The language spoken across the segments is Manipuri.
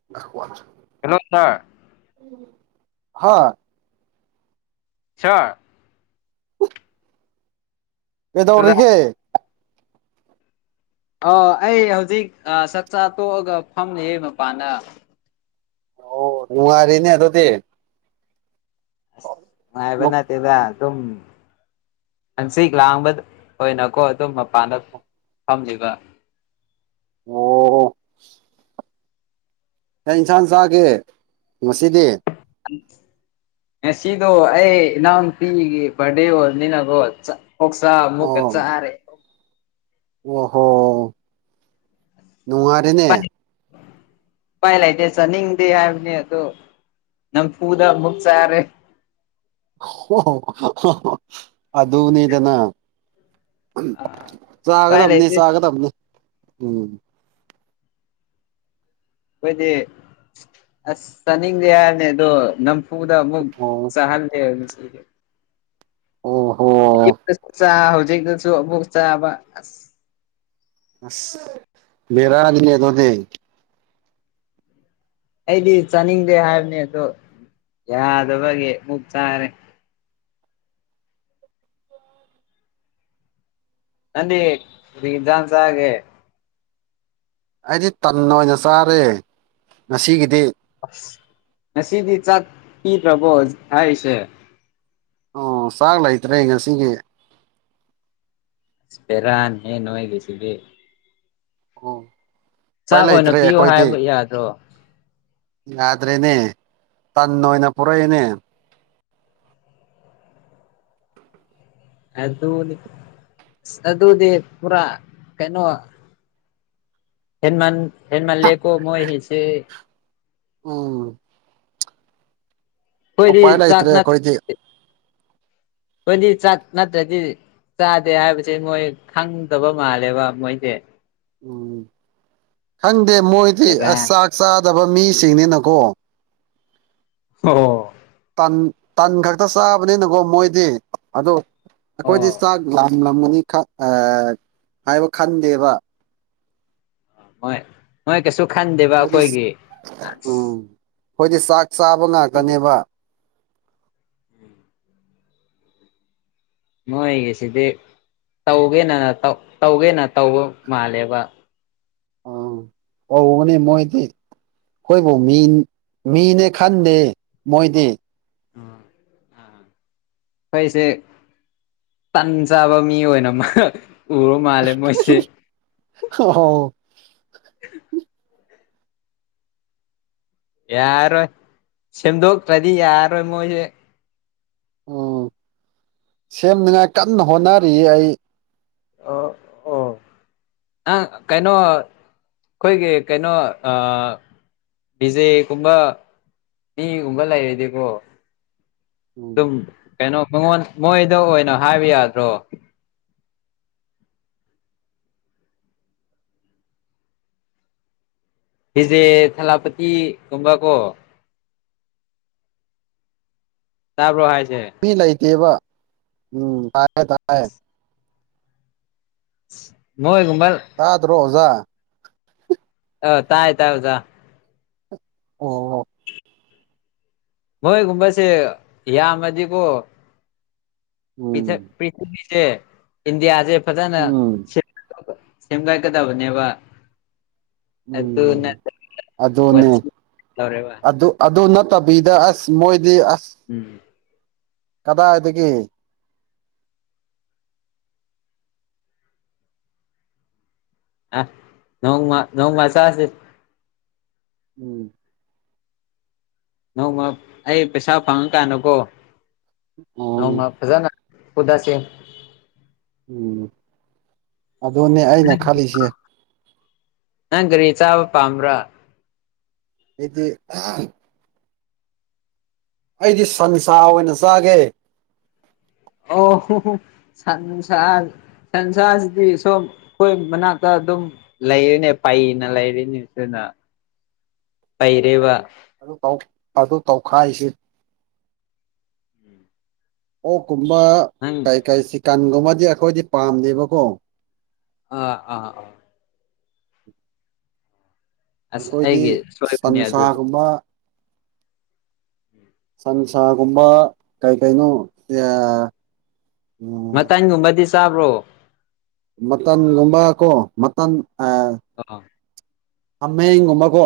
[unintelligible] ꯍꯜꯂꯣ ꯁꯥꯔ ꯍꯥꯥ ꯁꯥꯔ [inaudible] ꯁꯤꯗ ꯀꯩꯗꯧꯔꯤꯒꯦ ꯑ ꯑꯩ ꯍꯧꯖꯤꯛ ꯆꯥꯛꯆꯥ ꯇꯣꯛꯑꯒ ꯐꯝꯃꯤꯌꯦ ꯃꯄꯥꯥꯟꯅ ꯑꯣ ꯅꯨꯪꯉꯥꯏꯔꯤꯅꯦ ꯑꯗꯨꯗꯤ ꯑꯁ ꯉꯥꯏꯕ ꯅꯠꯇꯦꯗ ꯖꯨꯝ ꯑꯟꯁꯤꯤꯛ ꯂꯥꯡꯕ ꯑꯣꯏꯅꯀꯣ ꯑꯗꯨꯣ ꯃꯄꯥꯟꯗ ꯐꯝꯂꯤꯕ ꯑꯣ ꯑꯩ ꯏꯟꯁꯥꯡ ꯆꯥꯒꯦ ꯉꯁꯤꯗꯤ ꯎꯝ ꯅꯁꯤꯗꯣ ꯑꯩ ꯏꯅꯥꯝ ꯄꯤꯒ ꯄꯗꯦꯣꯅꯤꯅꯒꯣꯠ ꯑꯣꯁ ꯃꯨꯛ ꯀꯦꯠ ꯆꯔꯦ ꯑꯣ ꯍꯣ ꯅꯨꯡꯉꯥꯢ ꯄꯥꯏ ꯂꯩꯇꯦ ꯆꯥꯅꯤꯡꯗꯦ ꯍꯥꯏꯕꯅꯦ ꯑꯗꯣ ꯅꯝ ꯐꯨꯗ ꯃꯨꯛ ꯆꯔꯦ ꯑꯗꯨꯅꯤꯗꯅ ꯎꯄꯥꯏ ꯆꯥꯒꯗꯕꯅꯤ ꯂꯩꯇꯦ ꯆꯥꯒꯗꯕꯅꯤ ꯎꯝ ꯑꯩꯈꯣꯏꯗꯤ ꯑꯁ ꯆꯅꯤꯡꯗꯦ ꯍꯥꯏꯕꯅꯤ ꯑꯗꯨ ꯅꯝ ꯐꯨꯗ ꯑꯃꯨꯛ ꯑꯣ ꯆꯥꯍꯜꯂꯦ ꯉꯁꯤꯗꯤ ꯑꯣꯍꯣ ꯏꯞꯇꯁꯨ ꯆꯥꯕ ꯍꯧꯖꯤꯛꯇꯁꯨ ꯑꯃꯨꯛ ꯆꯥꯕ ꯑꯁ ꯑꯁ ꯕꯦꯔꯅꯤ ꯑꯗꯨꯗꯤ ꯑꯩꯗꯤ ꯆꯥꯅꯤꯡꯗꯦ ꯍꯥꯏꯕꯅꯤ ꯑꯗꯣ ꯌꯥꯗꯕꯒꯤ ꯑꯣꯛ ꯆꯥꯔꯦ ꯅꯪꯗꯤ ꯀꯔꯤ ꯏꯟꯖꯥꯡ ꯆꯥꯒꯦ ꯑꯩꯗꯤ ꯇꯟꯅ ꯑꯣꯏꯅ ꯆꯥꯔꯦ ꯉꯁꯤꯒꯤꯗꯤ ꯑꯁ ꯉꯁꯤꯗꯤ ꯆꯥꯛ ꯄꯤꯗꯔꯕꯣ ꯍꯥꯏꯁꯦ ꯑꯣ ꯆꯥꯛ ꯂꯩꯇ꯭ꯔꯦ ꯉꯁꯤꯒꯤ ꯏꯁ ꯄꯦꯔꯥ ꯅꯦ ꯅꯣꯏꯒꯤꯖꯤꯗꯤ ꯑꯣ ꯎꯄꯥꯏ ꯆꯥꯛ ꯑꯣꯏꯅ ꯂꯩꯇ꯭ꯔꯦ ꯄꯤꯌꯣ ꯑꯩꯈꯣꯏꯗꯤ ꯍꯥꯏꯕ ꯌꯥꯗ꯭ꯔꯣ ꯌꯥꯗ꯭ꯔꯦꯅꯦ ꯇꯟ ꯑꯣꯏꯅ ꯄꯨꯔꯛꯑꯦꯅꯦ ꯑꯗꯨꯅꯤ ꯑꯁ ꯑꯗꯨꯗꯤ ꯄꯨꯔꯥ ꯀꯩꯅꯣ ꯍꯦꯟꯃꯜ ꯍꯦꯟꯃꯜ ꯂꯦꯀꯣ ꯃꯣꯏ ꯒꯤꯁꯦ ꯎꯝ ꯎꯄꯥꯏ ꯑꯩꯈꯣꯏꯗꯤ ꯆꯥꯛ ꯂꯩꯇꯔꯦ ꯑꯈꯣꯏꯗꯤ ꯑꯈꯣꯏꯗꯤ ꯆꯥꯛ ꯅꯠꯇ꯭ꯔꯗꯤ ꯆꯥꯗꯦ ꯍꯥꯏꯕꯁꯦ ꯃꯣꯏ ꯈꯪꯗꯕ ꯃꯥꯜꯂꯦꯕ ꯃꯣꯏꯁꯦ ꯎꯝ ꯈꯪꯗꯦ ꯃꯣꯏꯗꯤ ꯑꯁ ꯕꯦꯔꯥꯅꯤ ꯆꯥꯛ ꯆꯥꯗꯕ ꯃꯤꯁꯤꯡꯅꯤꯅꯀꯣ ꯑꯣ ꯇꯟ ꯇꯟ ꯈꯛꯇ ꯆꯥꯕꯅꯤꯅꯀꯣ ꯃꯣꯏꯗꯤ ꯑꯗꯣ ꯑꯩꯈꯣꯏꯗꯤ ꯑꯣ ꯆꯥꯛ ꯂꯥꯝ ꯂꯥꯝꯃꯅꯤ ꯈꯛ ꯍꯥꯥ ꯍꯥꯏꯕ ꯈꯟꯗꯦꯕ ꯍꯣꯏ ꯅꯣꯏ ꯀꯩꯁꯨ ꯈꯟꯗꯦꯕ ꯑꯩꯈꯣꯏꯗꯤ ꯑꯩꯈꯣꯏꯒꯤ ꯑꯁ ꯎꯝ ꯑꯩꯈꯣꯏꯗꯤ ꯆꯥꯛ ꯆꯥꯕ ꯉꯥꯛꯇꯅꯦꯕ ꯃꯣꯏꯒꯤꯁꯤꯗꯤ ꯇꯧꯒꯦꯅ ꯇꯧꯒꯦꯅ ꯇꯧꯕ ꯃꯥꯜꯂꯦꯕ ꯑ ꯑꯧꯕꯅꯦ ꯃꯣꯏꯗꯤ ꯑꯩꯈꯣꯏꯕꯨ ꯃꯤ ꯃꯤꯅꯦ ꯈꯟꯗꯦ ꯃꯣꯏꯗꯤ ꯑ ꯑ ꯑꯩꯁꯦ ꯇꯟ ꯆꯥꯕ ꯃꯤ ꯑꯣꯏꯅ ꯎꯔ ꯃꯥꯜꯂꯦ ꯃꯣꯏꯁꯦ ꯍ ꯑꯣ ꯌꯥꯔꯣꯏ ꯁꯦꯝꯗꯣꯛꯇ꯭ꯔꯗꯤ ꯌꯥꯔꯣꯏ ꯃꯣꯏꯁꯦ ꯎꯝ ꯁꯦꯝꯅꯤꯉꯥꯏ ꯀꯟꯅ ꯍꯣꯠꯅꯔꯤ ꯑꯩ ꯑ ꯑꯣ ꯅꯪ ꯀꯩꯅꯣ ꯑꯩꯈꯣꯏꯒꯤ ꯀꯩꯅꯣ ꯕꯤꯖꯦꯒꯨꯝꯕ ꯃꯤꯒꯨꯝꯕ ꯂꯩꯔꯗꯤꯀꯣ ꯎꯝ ꯑꯗꯨꯝ ꯀꯩꯅꯣ ꯃꯉꯣꯟ ꯃꯣꯏꯗ ꯑꯣꯏꯅ ꯍꯥꯏꯕ ꯌꯥꯗ꯭ꯔꯣ ꯐꯤꯖꯦ ꯊꯂꯥꯄꯇꯤꯒꯨꯝꯕ ꯀꯣ ꯇꯥꯕ꯭ꯔꯣ ꯍꯥꯏꯁꯦ ꯃꯤ ꯂꯩꯇꯦꯕ ꯎꯝ ꯇꯥꯏꯌꯦ ꯇꯥꯏꯌꯦ ꯃꯣꯏ ꯒꯨꯝꯕꯜ ꯇꯥꯗ꯭ꯔꯣ ꯑꯣꯖꯥ ꯑ ꯇꯥꯏ ꯇꯥꯏ ꯑꯣꯖꯥ ꯑꯣ ꯑꯣ ꯃꯣꯏꯒꯨꯝꯕꯁꯦ ꯌꯥꯝꯃꯗꯤꯀꯣ ꯎꯝ ꯎꯝ [unintelligible] ꯁꯦꯝꯒꯠꯀꯗꯕꯅꯦꯕꯥ ꯎꯝ ꯑꯗꯨꯅꯦ [unintelligible] ꯑꯗꯨ ꯑꯗꯨ ꯅꯠꯇꯕꯤꯗ ꯑꯁ ꯃꯣꯏꯗꯤ ꯑꯁ ꯎꯝ ꯀꯗꯥꯏꯗꯒꯤ ꯑ ꯅꯣꯡꯃ ꯅꯣꯡꯃ ꯆꯥꯁꯦ ꯎꯝ ꯅꯣꯡꯃ ꯑꯩ ꯄꯩꯁꯥ ꯐꯪꯀꯥꯟꯗꯀꯣ ꯅꯣꯡꯃ ꯎꯝ ꯐꯖꯅ ꯎꯗꯁꯦ ꯎꯝ ꯑꯗꯨꯅꯦ ꯑꯩꯅ ꯈꯜꯂꯤꯁꯦ ꯅꯪ ꯒꯥꯔꯤ ꯆꯥꯕ ꯄꯥꯝꯕ꯭ꯔꯥ ꯑꯩꯗꯤ ꯑꯥ ꯑꯩꯗꯤ ꯁꯟꯁꯥ ꯑꯣꯏꯅ ꯆꯥꯒꯦ ꯑꯣꯍꯨꯍꯨ ꯁꯟ [unintelligible] [unintelligible] ꯁꯥꯖꯤꯗꯤ ꯁꯣꯝ [unintelligible] ꯃꯅꯥꯛꯇ ꯑꯗꯨꯝ ꯂꯩꯔꯤꯅꯦ ꯄꯩꯅ ꯂꯩꯔꯤꯅꯦ ꯁꯤꯅ ꯄꯩꯔꯦꯕ ꯗꯨ ꯇꯧ [unintelligible] ꯑꯗꯨ ꯇꯧꯈꯥꯏꯁꯤ ꯑꯣꯛꯀꯨꯝꯕ ꯅꯪ ꯀꯩ ꯀꯩ ꯆꯤꯛꯀꯟꯒꯨꯝꯕꯗꯤ ꯑꯩꯈꯣꯏꯗꯤ ꯄꯥꯝꯗꯦꯕꯀꯣ ꯑ ꯑꯥꯍ ꯑ ꯑꯁ ꯑꯩꯈꯣꯏꯗꯤ ꯑꯩꯒꯤ ꯁꯣꯏꯕꯅꯦ ꯑꯗꯨꯗꯤ ꯁꯟꯁꯥꯒꯨꯝꯕ ꯁꯟꯁꯥꯒꯨꯝꯕ ꯀꯩ ꯀꯩꯅꯣ [unintelligible] ꯃꯇꯟꯒꯨꯝꯕꯗꯤ ꯆꯥꯕ꯭ꯔꯣ ꯃꯇꯝꯒꯨꯝꯕ ꯀꯣ ꯃꯇꯝ ꯑ ꯑ ꯑ ꯑꯃꯦꯡꯒꯨꯝꯕꯀꯣ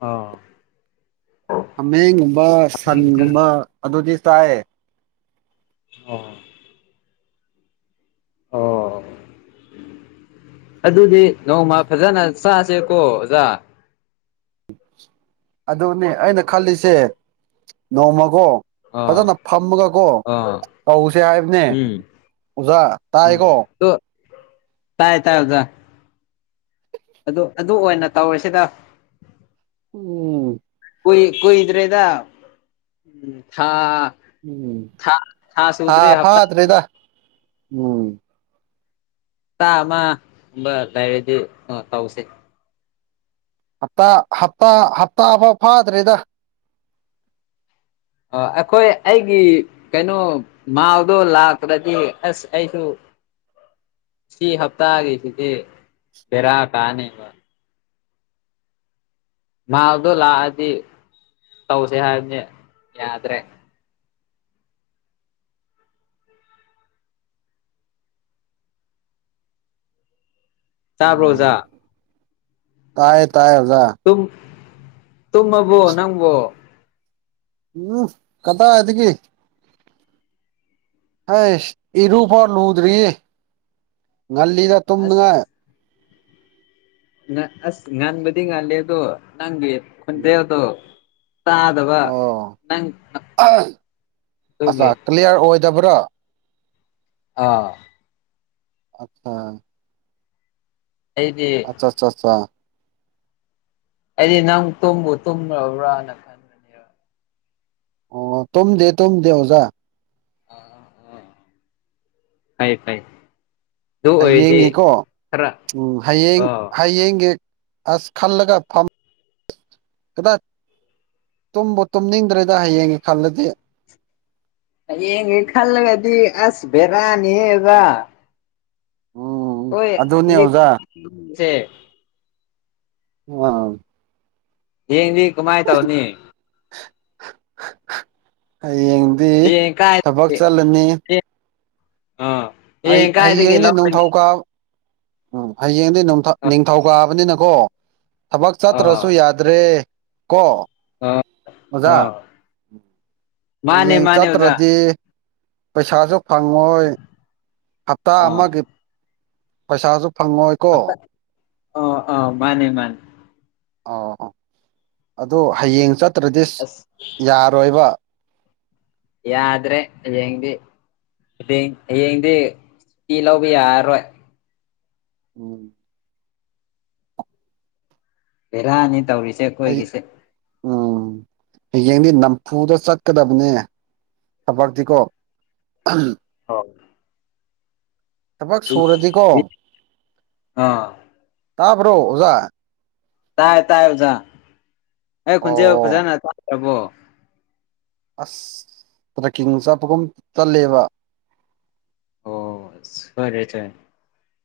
ꯑ ꯑꯃꯦꯡꯒꯨꯝꯕ ꯁꯟꯒꯨꯝꯕ ꯑꯗꯨꯗꯤ ꯆꯥꯏꯌꯦ ꯑꯣ ꯑꯣ ꯑꯗꯨꯗꯤ ꯅꯣꯡꯃ ꯐꯖꯅ ꯆꯥꯁꯦꯀꯣ ꯑꯣꯖꯥ ꯑꯗꯨꯅꯦ ꯑꯩꯅ ꯈꯜꯂꯤꯁꯦ ꯅꯣꯡꯃꯒꯣ ꯑꯥ ꯐꯖꯅ ꯐꯝꯃꯒꯒꯣ ꯑꯥ ꯇꯧꯁꯦ ꯍꯥꯏꯕꯅꯦ ꯎꯝ ꯎꯖꯥ ꯎꯝ ꯇꯥꯏꯀꯣ ꯑꯗꯣ ꯇꯥꯏ ꯇꯥꯏ [unintelligible] ꯖꯥ ꯑꯗꯨ ꯑꯗꯨ ꯑꯣꯏꯅ ꯇꯧꯔꯤꯁꯦꯗ ꯎꯝ ꯀꯨꯏ ꯀꯨꯏ ꯗ꯭ꯔꯦꯗ ꯊꯥ ꯎꯝ ꯊꯥ ꯊꯥ ꯐꯥ ꯁꯨꯗ꯭ꯔꯤ ꯍꯞꯇꯥ ꯐꯥꯗ꯭ꯔꯤꯗ ꯎꯝ ꯇꯥ ꯑꯃꯒꯨꯝꯕ ꯂꯩꯔꯗꯤ ꯑ ꯇꯧꯁꯦ ꯍꯞꯇꯥ ꯍꯞꯇꯥ ꯍꯞꯇꯥꯐꯥꯎ ꯐꯥꯗ꯭ꯔꯦꯗ ꯑ ꯑꯈꯣꯏ ꯑꯩꯒꯤ ꯀꯩꯅꯣ ꯃꯥꯜꯗꯣ ꯂꯥꯛꯇꯕꯗꯤ ꯑꯁ ꯑꯩꯁꯨ ꯁꯤ ꯍꯞꯇꯥꯒꯤꯁꯤꯗꯤ ꯕꯦꯔꯥ ꯀꯥꯅꯤ ꯃꯥꯜꯗꯣ ꯂꯥꯑꯗꯤ ꯇꯧꯁꯦ ꯍꯥꯏꯕꯅꯦ ꯌꯥꯗ꯭ꯔꯦ ꯇꯥꯕꯥꯔꯣ ꯑꯣꯖꯥ ꯑꯣ ꯇꯥꯏꯌꯦ ꯇꯥꯏꯌꯦ ꯑꯣꯖꯥ ꯇꯨꯝ ꯇꯨꯃꯥꯕꯣ ꯅꯪꯕꯨ ꯎꯝ ꯀꯗꯥꯏꯗꯥꯒꯤ ꯏꯔꯨꯕꯥꯎ ꯂꯨꯗꯥꯔꯤ ꯉꯜꯂꯤꯗ ꯑꯁ ꯇꯨꯝꯅꯤꯉꯥꯏ ꯑꯁ ꯉꯟꯕꯥꯗꯤ ꯉꯜꯂꯦ ꯑꯗꯣ ꯅꯪꯒꯤ ꯎꯝ ꯈꯣꯟꯖꯦꯜꯗꯣ ꯑꯣ [unintelligible] ꯀꯂꯤꯌꯥꯔ ꯑꯣꯏ ꯗꯥꯕ꯭ꯔꯣ ꯑꯥꯎ ꯑꯆꯥ ꯑꯩꯗꯤ ꯆ ꯆ ꯆꯥ ꯑꯩꯗꯤ ꯅꯪ ꯇꯨꯝꯕꯨ ꯇꯨꯝꯒ꯭ꯔꯕ꯭ꯔꯥꯅ ꯑꯣ ꯇꯨꯝꯗꯦ ꯇꯨꯝꯗꯦ ꯑꯣꯖꯥ ꯐꯩ ꯐꯩ ꯑꯗꯨ ꯑꯣꯏꯔꯗꯤ ꯍꯌꯦꯡꯒꯤꯀꯣ ꯈꯔ ꯎꯝ ꯍꯌꯦꯡ ꯑꯥ ꯍꯌꯦꯡꯒꯤ ꯑꯁ ꯈꯜꯂꯒꯥ ꯐꯝ ꯀꯗꯠ ꯇꯨꯝꯕꯨ ꯇꯨꯝꯅꯤꯡꯗ꯭ꯔꯦꯗ ꯍꯌꯦꯡꯒꯤ ꯈꯜꯂꯗꯤ ꯍꯌꯦꯡꯒꯤ ꯈꯜꯂꯒꯗꯤ ꯑꯁ ꯕꯦꯔꯥꯅꯤꯍꯦ ꯑꯣꯖꯥ ꯎꯝ ꯑꯣꯏ ꯑꯗꯨꯅꯦ ꯑꯦꯗꯤꯛ ꯑꯣꯖꯥ ꯌꯨꯝꯖꯦ ꯎꯑꯥ ꯍꯩꯌꯦꯡꯗꯤ ꯀꯃꯥꯏ ꯇꯧꯅꯤ ꯍꯌꯦꯡꯗꯤ ꯍꯌꯦꯡ ꯀꯥꯏ ꯊꯕꯛ ꯆꯠꯂꯅꯤ ꯑꯥ ꯑꯩ ꯍꯌꯦꯡ ꯀꯥꯏꯗꯒꯤ ꯍꯌꯦꯡꯗꯤ ꯂꯧꯔꯅꯤ ꯅꯤꯡꯊꯧ ꯀꯥꯞ ꯎꯝ ꯍꯌꯦꯡꯗꯤ ꯅꯣꯡꯊ ꯑ ꯅꯤꯡꯊꯧꯀꯥꯕꯅꯤꯅꯀꯣ ꯊꯕꯛ ꯆꯠꯇ꯭ꯔꯁꯨ ꯑ ꯌꯥ ꯇ꯭ꯔꯦ ꯀꯣ ꯑ ꯑꯣꯖꯥ ꯃꯥꯅꯦ ꯍꯌꯦꯡ ꯃꯥꯅꯦ ꯑꯣꯖꯥ ꯆꯠꯇ꯭ꯔꯗꯤ ꯄꯩꯁꯥꯁꯨ ꯐꯪꯉꯣꯏ ꯍꯞꯇꯥ ꯑꯥ ꯑꯃꯒꯤ ꯄꯩꯁꯥꯁꯨ ꯐꯪꯉꯣꯏ ꯑꯝꯇ ꯑ ꯑ ꯃꯥꯅꯦ ꯃꯥꯅꯦ ꯑ ꯑꯥ ꯑꯗꯣ ꯍꯌꯦꯡ ꯆꯠꯇ꯭ꯔꯗꯤꯁ ꯑꯁ ꯌꯥꯔꯣꯏꯕ ꯌꯥꯗ꯭ꯔꯦ ꯍꯌꯦꯡꯗꯤ ꯍꯌꯦꯡꯗꯤ ꯁꯨꯇꯤ ꯂꯧꯕ ꯌꯥꯔꯔꯣꯏ ꯎꯝ ꯕꯦꯔꯥꯅꯤ ꯇꯧꯔꯤꯁꯦ ꯑꯩ ꯑꯩꯈꯣꯏꯒꯤꯁꯦ ꯎꯝ ꯍꯌꯦꯡꯗꯤ ꯅꯝꯐꯨꯗꯥ ꯆꯠꯀꯗꯕꯅꯦ ꯊꯕꯛꯇꯤ ꯀꯣ ꯍꯣꯏ ꯊꯕꯛ ꯁꯨꯔꯗꯤꯀꯣ ꯑꯥ ꯇꯥꯕ꯭ꯔꯣ ꯑꯣꯖꯥ ꯇꯥꯏ ꯇꯥꯏ ꯑꯣꯖꯥ ꯑꯩ ꯈꯣꯟꯖꯦꯜ ꯑꯣ ꯐꯖꯅ ꯇꯥꯗ꯭ꯔꯕꯣ ꯑꯁ ꯇ꯭ꯔꯦꯛꯀꯤꯡ ꯆꯠꯄꯒꯨꯝ ꯆꯠꯂꯦꯕ ꯑꯣ ꯁꯣꯏꯔꯦ ꯊꯦ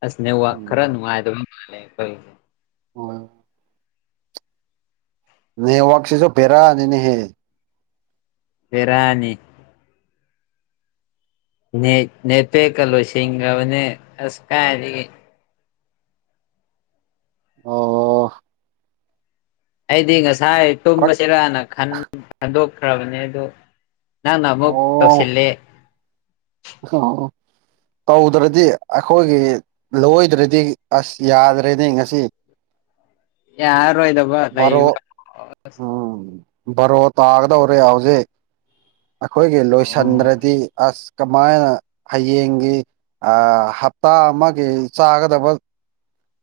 ꯑꯁ ꯅꯦꯋꯥꯛ ꯈꯔ ꯎꯝ ꯅꯨꯡꯉꯥꯏꯇꯥꯕꯥ ꯃꯥꯂꯦ ꯈꯣꯏꯒꯤ ꯍꯣꯏ ꯅꯦꯋꯥꯛꯁꯤꯁꯨ ꯕꯦꯔꯥꯅꯤꯅꯦꯍꯦ ꯕꯦꯔꯥꯅꯤ ꯅꯦꯠ ꯅꯦꯠꯄꯦꯛꯀꯥ ꯂꯣꯏꯁꯤꯟꯒ꯭ꯔꯕꯅꯦ ꯑꯁ ꯀꯥꯏꯗꯒꯤ ꯑꯣ ꯑꯩꯗꯤ ꯉꯁꯥꯏ ꯐꯔꯛ ꯇꯨꯝꯃꯥꯁꯤꯔꯅ ꯈꯟ ꯈꯟꯗꯣꯛꯈ꯭ꯔꯕꯅꯦ ꯑꯗꯣ ꯅꯪꯅ ꯑꯃꯨꯛ ꯑꯣ ꯇꯧꯁꯤꯂꯦ [unintelligible] ꯇꯧꯗ꯭ꯔꯗꯤ ꯑꯩꯈꯣꯏꯒꯤ ꯂꯣꯏꯗ꯭ꯔꯗꯤ ꯑꯁ ꯌꯥꯗꯔꯦꯅꯦ ꯉꯁꯤ ꯌꯥꯔꯔꯣꯏꯗꯕ ꯕꯥꯔꯣ ꯂꯩꯕ ꯎꯝ ꯕꯥꯔꯣ ꯇꯥꯒꯗꯧꯔꯦ ꯍꯧꯖꯤꯛ ꯑꯈꯣꯏꯒꯤ ꯑꯣ ꯂꯣꯏꯁꯟꯗ꯭ꯔꯗꯤ ꯑꯁ ꯀꯃꯥꯏꯅ ꯍꯌꯦꯡꯒꯤ ꯑꯥ ꯍꯞꯇꯥ ꯑꯃꯒꯤ ꯆꯥꯒꯗꯕ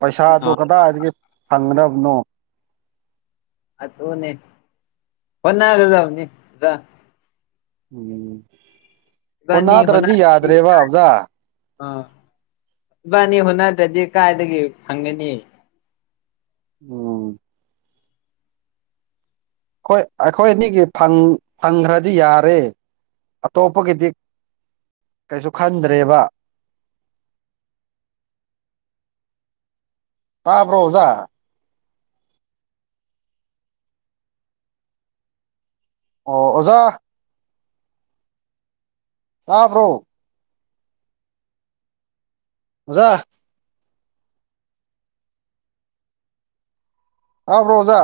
ꯄꯩꯁꯥꯗꯨ ꯀꯗꯥꯏꯗꯒꯤ ꯐꯪꯒꯗꯕꯅꯣ ꯑꯗꯨꯅꯦ ꯍꯣꯠꯅꯒꯗꯝꯅꯤ ꯖꯥ ꯎꯝ ꯏꯕꯥꯅꯤ ꯍꯣꯠꯅꯗ꯭ꯔꯗꯤ ꯍꯣꯠꯅꯔꯗꯤ ꯌꯥꯗ꯭ꯔꯦꯕ ꯑꯣꯖꯥ ꯑꯥ ꯏꯕꯥꯅꯤ ꯍꯣꯠꯅꯗꯗꯤ ꯀꯥꯏꯗꯒꯤ ꯐꯪꯒꯅꯤ ꯎꯝ ꯑꯈꯣꯏ ꯑꯈꯣꯏ ꯑꯅꯤꯒꯤ ꯐꯪ ꯐꯪꯒ꯭ꯔꯗꯤ ꯌꯥꯔꯦ ꯑꯇꯣꯞꯄꯒꯤꯗꯤ ꯀꯩꯁꯨ ꯈꯟꯗ꯭ꯔꯦꯕ [inaudible] ꯇꯥꯕ꯭ꯔꯣ ꯑꯣꯖꯥ ꯑꯣ ꯑꯣꯖꯥ ꯇꯥꯕ꯭ꯔꯣ ꯑꯣꯖꯥ ꯇꯥꯕꯔꯣ ꯑꯣꯖꯥ